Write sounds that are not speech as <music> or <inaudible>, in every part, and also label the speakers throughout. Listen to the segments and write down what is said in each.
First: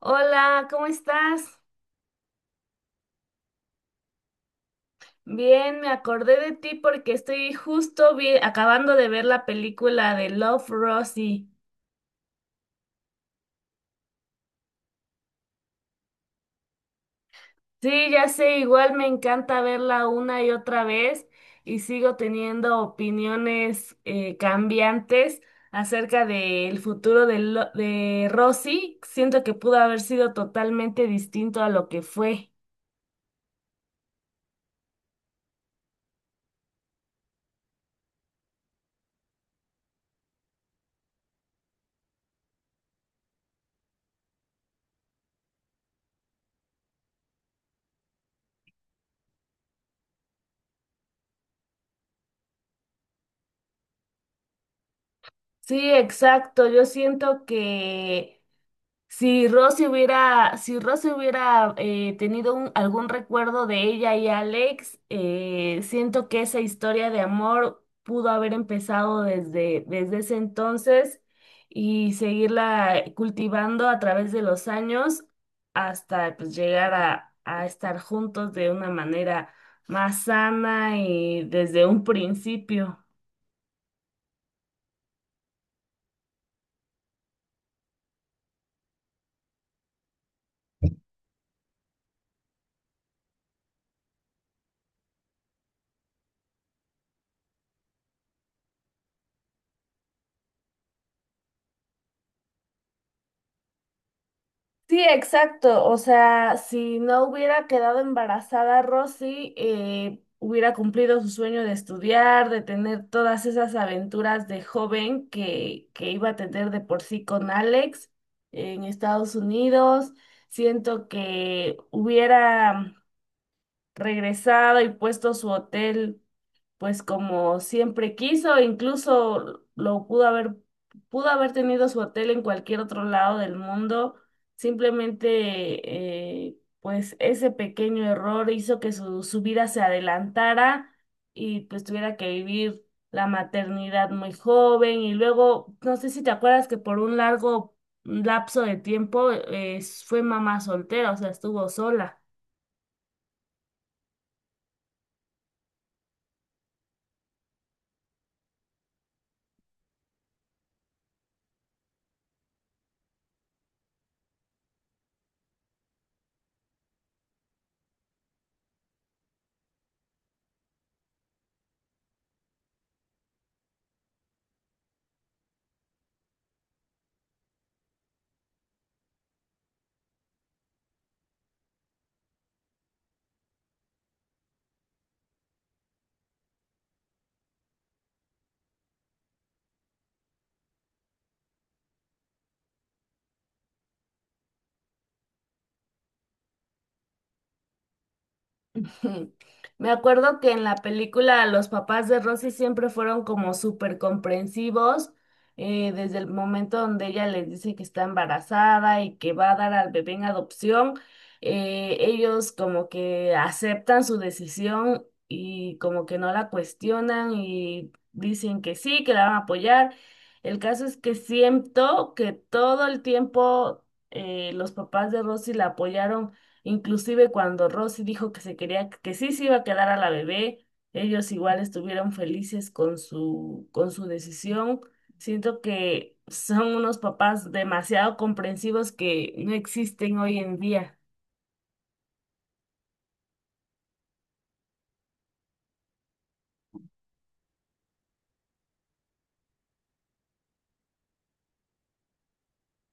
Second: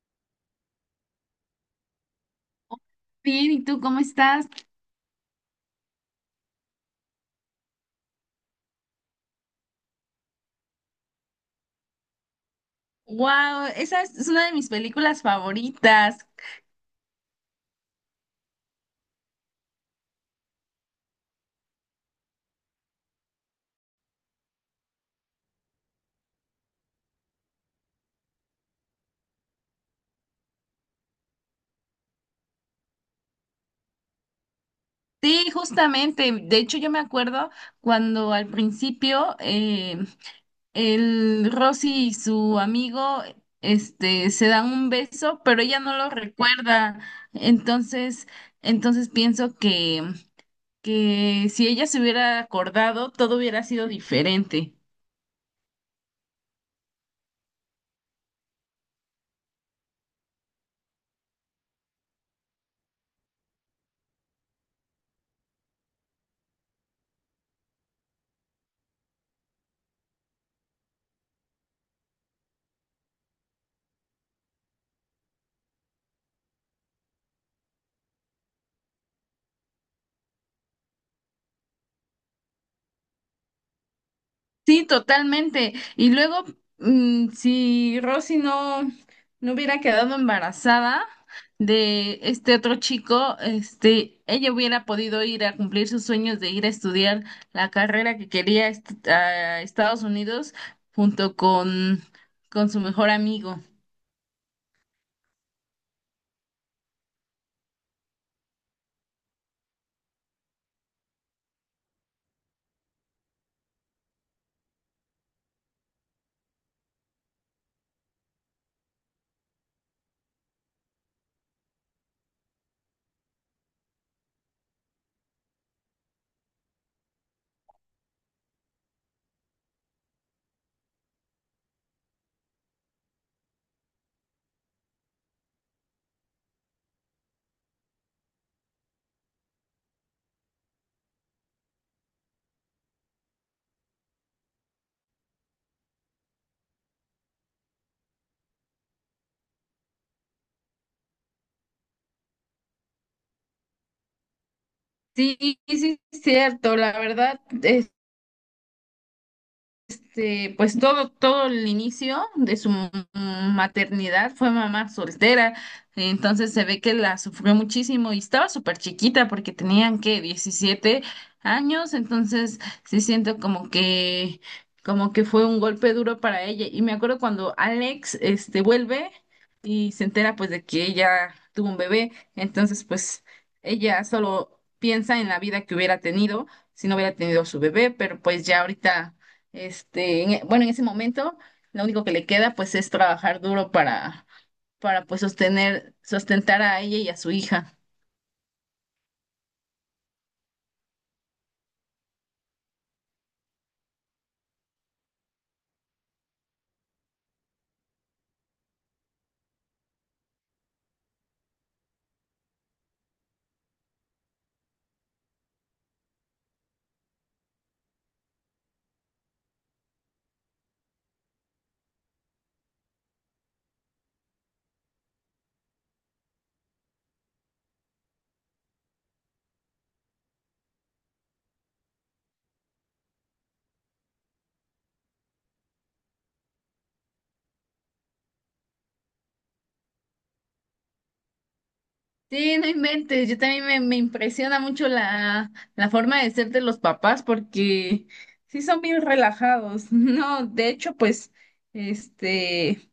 Speaker 1: Hola, ¿cómo estás?
Speaker 2: Bien, ¿y tú cómo estás?
Speaker 1: Bien, me acordé de ti porque estoy justo acabando de ver la película de Love, Rosie.
Speaker 2: Wow, esa es una de mis películas favoritas.
Speaker 1: Sí, ya sé, igual me encanta verla una y otra vez y sigo teniendo opiniones cambiantes acerca del futuro de Rosie. Siento que pudo haber sido totalmente distinto a lo que fue.
Speaker 2: Sí, justamente. De hecho, yo me acuerdo cuando al principio el Rosy y su amigo este, se dan un beso, pero ella no lo recuerda. Entonces, entonces pienso que si ella se hubiera acordado, todo hubiera sido diferente.
Speaker 1: Sí, exacto. Yo siento que si Rosy hubiera tenido algún recuerdo de ella y Alex. Siento que esa historia de amor pudo haber empezado desde ese entonces y seguirla cultivando a través de los años hasta pues, llegar a estar juntos de una manera más sana y desde un principio.
Speaker 2: Sí, totalmente. Y luego, si Rosy no hubiera quedado embarazada de este otro chico, este, ella hubiera podido ir a cumplir sus sueños de ir a estudiar la carrera que a Estados Unidos junto con su mejor amigo.
Speaker 1: Sí, exacto. O sea, si no hubiera quedado embarazada Rosy, hubiera cumplido su sueño de estudiar, de tener todas esas aventuras de joven que iba a tener de por sí con Alex en Estados Unidos. Siento que hubiera regresado y puesto su hotel pues como siempre quiso, incluso lo pudo haber tenido su hotel en cualquier otro lado del mundo. Simplemente, pues ese pequeño error hizo que su vida se adelantara y pues tuviera que vivir la maternidad muy joven. Y luego, no sé si te acuerdas que por un largo lapso de tiempo, fue mamá soltera, o sea, estuvo sola.
Speaker 2: Sí, sí, sí, es cierto, la verdad, este, pues todo el inicio de su maternidad fue mamá soltera, entonces se ve que la sufrió muchísimo y estaba súper chiquita porque tenían que 17 años, entonces sí siento como que, fue un golpe duro para ella. Y me acuerdo cuando Alex, este, vuelve y se entera pues de que ella tuvo un bebé, entonces pues ella solo piensa en la vida que hubiera tenido si no hubiera tenido su bebé, pero pues ya ahorita este, bueno, en ese momento lo único que le queda pues es trabajar duro para pues sostener, sustentar a ella y a su hija.
Speaker 1: <laughs> Ujú. Me acuerdo que en la película los papás de Rosy siempre fueron como súper comprensivos, desde el momento donde ella les dice que está embarazada y que va a dar al bebé en adopción. Ellos como que aceptan su decisión y como que no la cuestionan y dicen que sí, que la van a apoyar. El caso es que siento que todo el tiempo, los papás de Rosy la apoyaron. Inclusive cuando Rosy dijo que se que sí se iba a quedar a la bebé, ellos igual estuvieron felices con con su decisión. Siento que son unos papás demasiado comprensivos que no existen hoy en día.
Speaker 2: Sí, no inventes, yo también me impresiona mucho la forma de ser de los papás porque sí son bien relajados. <laughs> No, de hecho, pues, este,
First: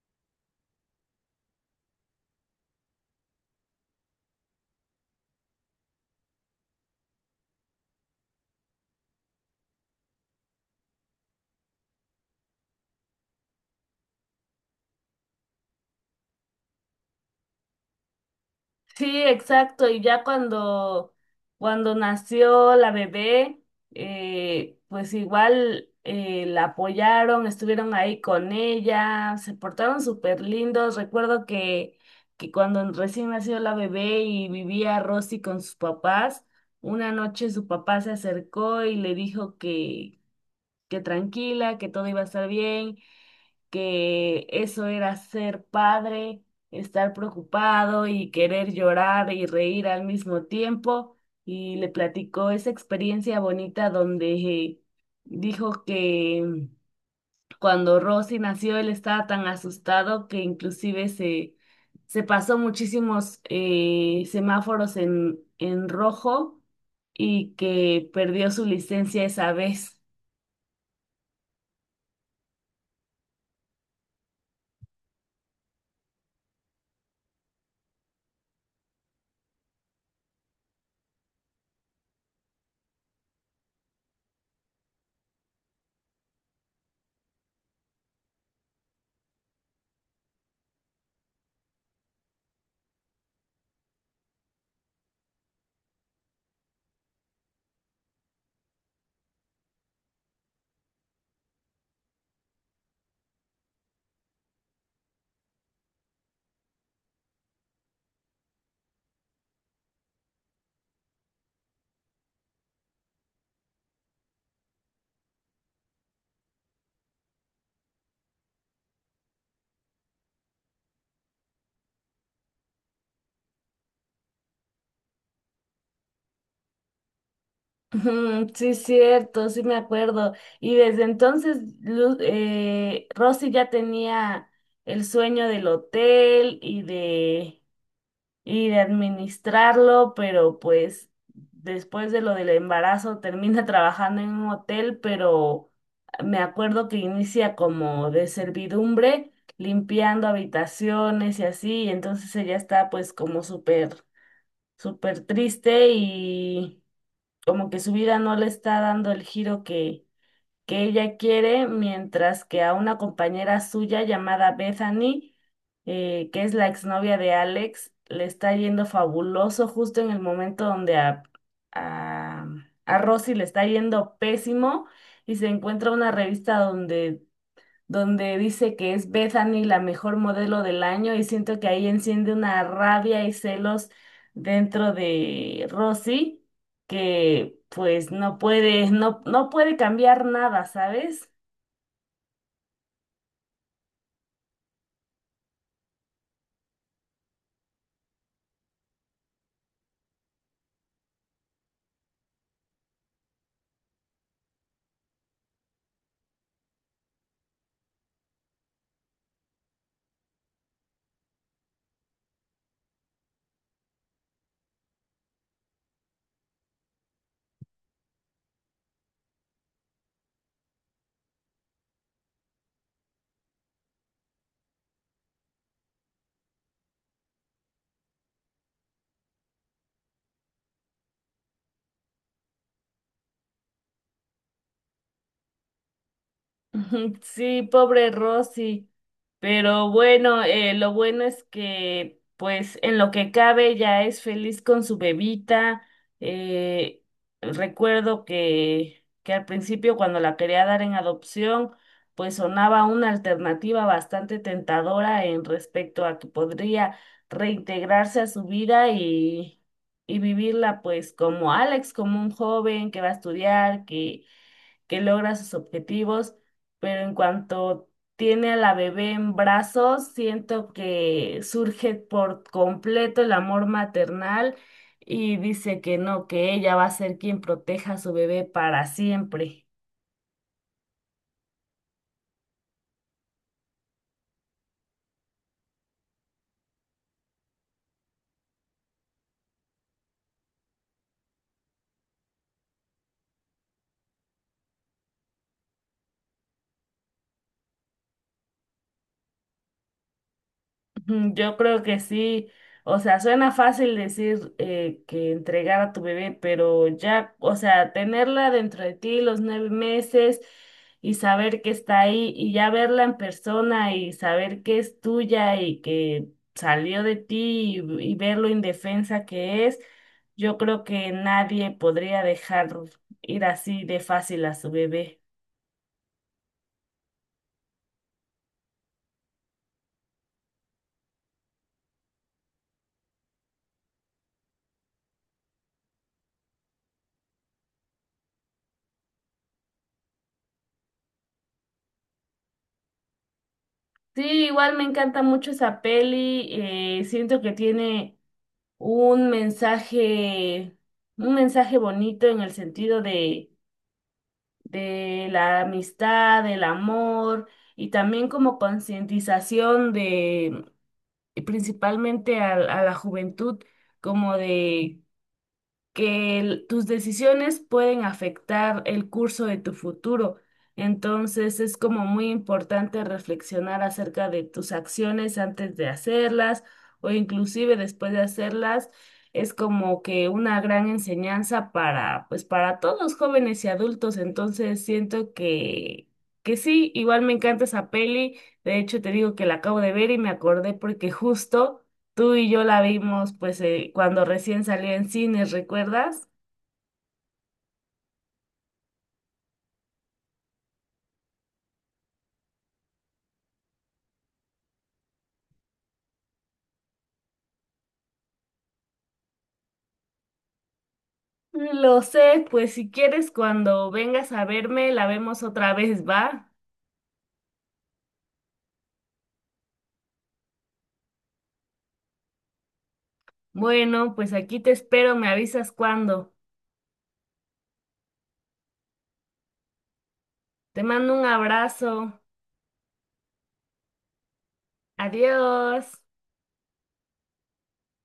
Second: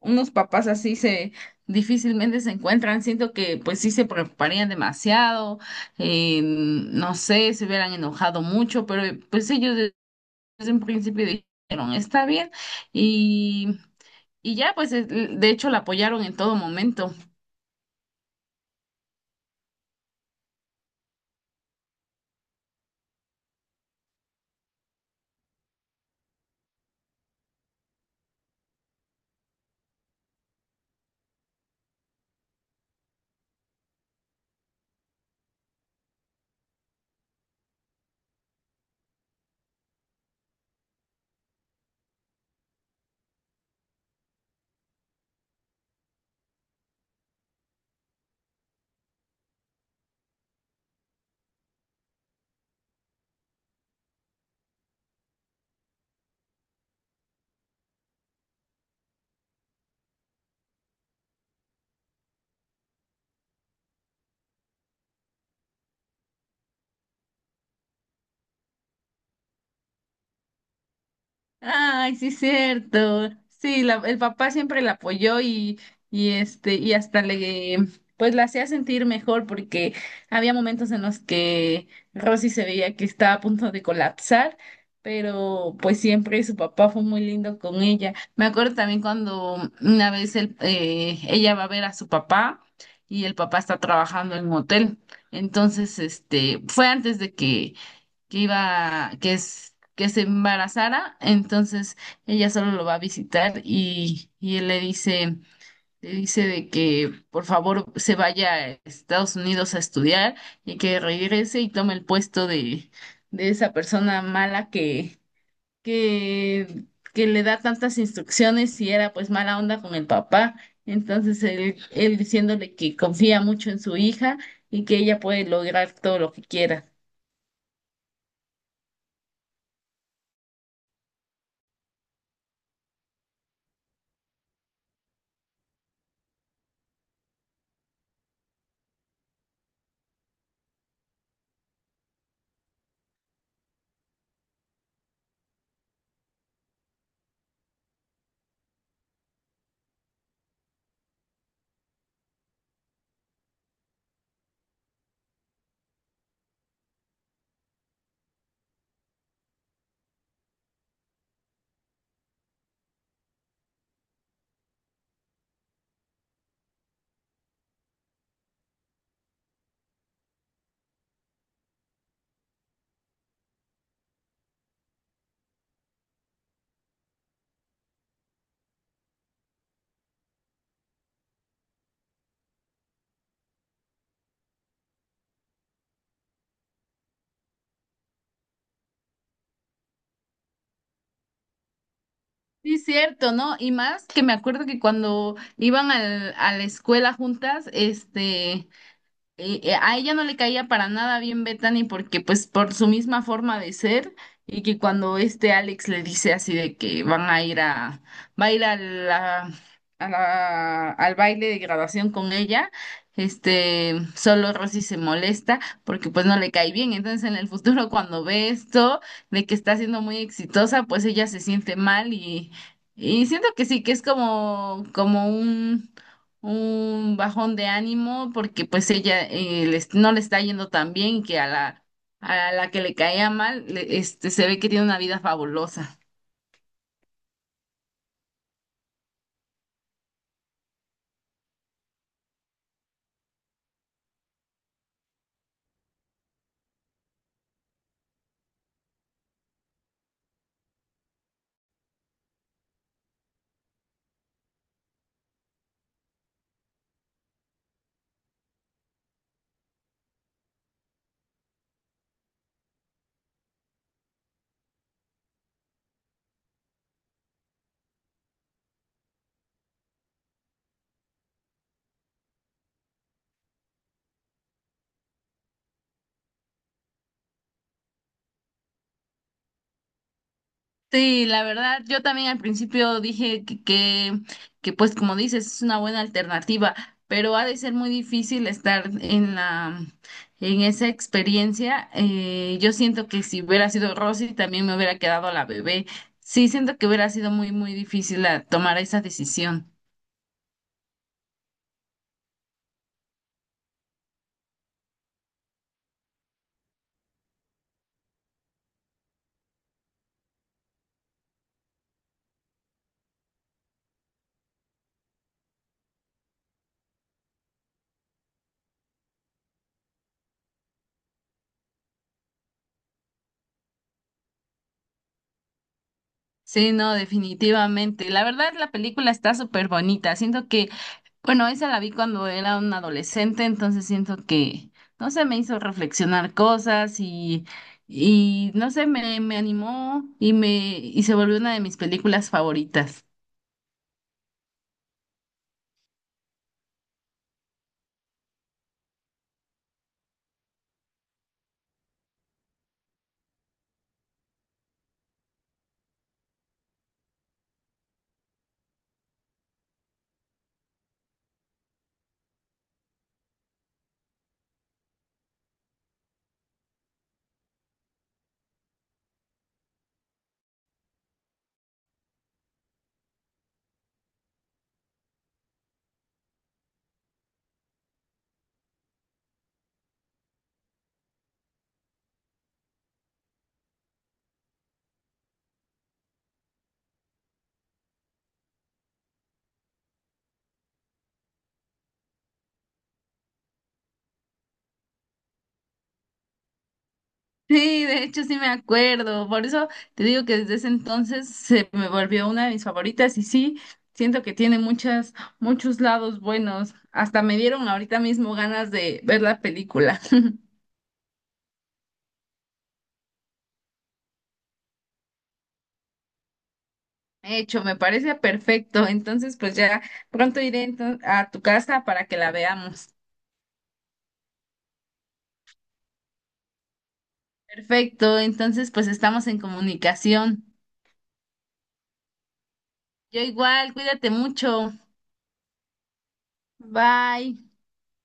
Speaker 2: unos papás así se difícilmente se encuentran. Siento que pues sí se preocuparían demasiado, no sé, se hubieran enojado mucho, pero pues ellos desde un principio dijeron, está bien, y, y ya, pues, de hecho, la apoyaron en todo momento.
Speaker 1: Sí, exacto. Y ya cuando nació la bebé, pues igual la apoyaron, estuvieron ahí con ella, se portaron súper lindos. Recuerdo que cuando recién nació la bebé y vivía Rosy con sus papás, una noche su papá se acercó y le dijo que tranquila, que todo iba a estar bien, que eso era ser padre, estar preocupado y querer llorar y reír al mismo tiempo. Y le platicó esa experiencia bonita donde dijo que cuando Rosy nació él estaba tan asustado que se pasó muchísimos semáforos en rojo y que perdió su licencia esa vez.
Speaker 2: Ay, sí, cierto. Sí, el papá siempre la apoyó y este, y hasta le, pues la hacía sentir mejor porque había momentos en los que Rosy se veía que estaba a punto de colapsar, pero pues siempre su papá fue muy lindo con ella. Me acuerdo también cuando una vez ella va a ver a su papá y el papá está trabajando en un hotel. Entonces, este, fue antes de que iba, que es, que se embarazara, entonces ella solo lo va a visitar y él le dice de que por favor se vaya a Estados Unidos a estudiar y que regrese y tome el puesto de esa persona mala que, que le da tantas instrucciones y era pues mala onda con el papá. Entonces él diciéndole que confía mucho en su hija y que ella puede lograr todo lo que quiera.
Speaker 1: Ujú. Sí, cierto, sí me acuerdo. Y desde entonces Rosy ya tenía el sueño del hotel y y de administrarlo, pero pues después de lo del embarazo termina <laughs> trabajando en un hotel, pero me acuerdo que inicia como de servidumbre, limpiando habitaciones y así, y entonces ella está pues como súper triste y como que su vida no le está dando el giro que ella quiere, mientras que a una compañera suya llamada Bethany, que es la exnovia de Alex, le está yendo fabuloso justo en el momento donde a, a Rosy le está yendo pésimo y se encuentra una revista donde dice que es Bethany la mejor modelo del año, y siento que ahí enciende una rabia y celos dentro de Rosy que pues no puede, no puede cambiar nada, ¿sabes?
Speaker 2: Sí, cierto, ¿no? Y más que me acuerdo que cuando iban a la escuela juntas, este, a ella no le caía para nada bien Bethany porque pues por su misma forma de ser y que cuando este Alex le dice así de que van a ir a, va a ir a la- al baile de graduación con ella, este, solo Rosy se molesta porque pues no le cae bien. Entonces en el futuro cuando ve esto de que está siendo muy exitosa, pues ella se siente mal y siento que sí, que es como, como un bajón de ánimo porque pues ella no le está yendo tan bien y que a a la que le caía mal, este, se ve que tiene una vida fabulosa.
Speaker 1: <laughs> Ujú. Sí, pobre Rosy. Pero bueno, lo bueno es que, pues, en lo que cabe, ya es feliz con su bebita. Eh, Recuerdo que al principio, cuando la quería dar en adopción, pues sonaba una alternativa bastante tentadora en respecto a que podría reintegrarse a su vida y vivirla, pues, como Alex, como un joven que va a estudiar, que logra sus objetivos, pero en cuanto tiene a la bebé en brazos, siento que surge por completo el amor maternal y dice que no, que ella va a ser quien proteja a su bebé para siempre.
Speaker 2: Sí, la verdad, yo también al principio dije pues como dices, es una buena alternativa, pero ha de ser muy difícil estar en en esa experiencia. Yo siento que si hubiera sido Rosy, también me hubiera quedado la bebé. Sí, siento que hubiera sido muy, muy difícil tomar esa decisión.
Speaker 1: Mm. Yo creo que sí. O sea, suena fácil decir que entregar a tu bebé, pero ya, o sea, tenerla dentro de ti los 9 meses y saber que está ahí y ya verla en persona y saber que es tuya y que salió de ti y ver lo indefensa que es, yo creo que nadie podría dejar ir así de fácil a su bebé.
Speaker 2: Sí, no, definitivamente. La verdad, la película está súper bonita. Siento que, bueno, esa la vi cuando era un adolescente, entonces siento que, no sé, me hizo reflexionar cosas y no sé, me animó y me, y se volvió una de mis películas favoritas.
Speaker 1: Sí, igual me encanta mucho esa peli, siento que tiene un mensaje, un mensaje bonito en el sentido de la amistad, del amor y también como concientización y principalmente a la juventud, como de que tus decisiones pueden afectar el curso de tu futuro. Entonces es como muy importante reflexionar acerca de tus acciones antes de hacerlas o inclusive después de hacerlas. Es como que una gran enseñanza para, pues para todos jóvenes y adultos. Entonces siento que sí, igual me encanta esa peli. De hecho, te digo que la acabo de ver y me acordé porque justo tú y yo la vimos pues cuando recién salió en cines, ¿recuerdas?
Speaker 2: Sí, de hecho sí me acuerdo. Por eso te digo que desde ese entonces se me volvió una de mis favoritas y sí, siento que tiene muchas, muchos lados buenos. Hasta me dieron ahorita mismo ganas de ver la película. <laughs>
Speaker 1: Lo sé, pues si quieres cuando vengas a verme la vemos otra vez, ¿va?
Speaker 2: Hecho, me parece perfecto. Entonces, pues ya pronto iré a tu casa para que la veamos.
Speaker 1: Bueno, pues aquí te espero, me avisas cuando.
Speaker 2: Perfecto, entonces pues estamos en comunicación.
Speaker 1: Te mando un abrazo.
Speaker 2: Yo igual, cuídate mucho.
Speaker 1: Adiós.
Speaker 2: Bye.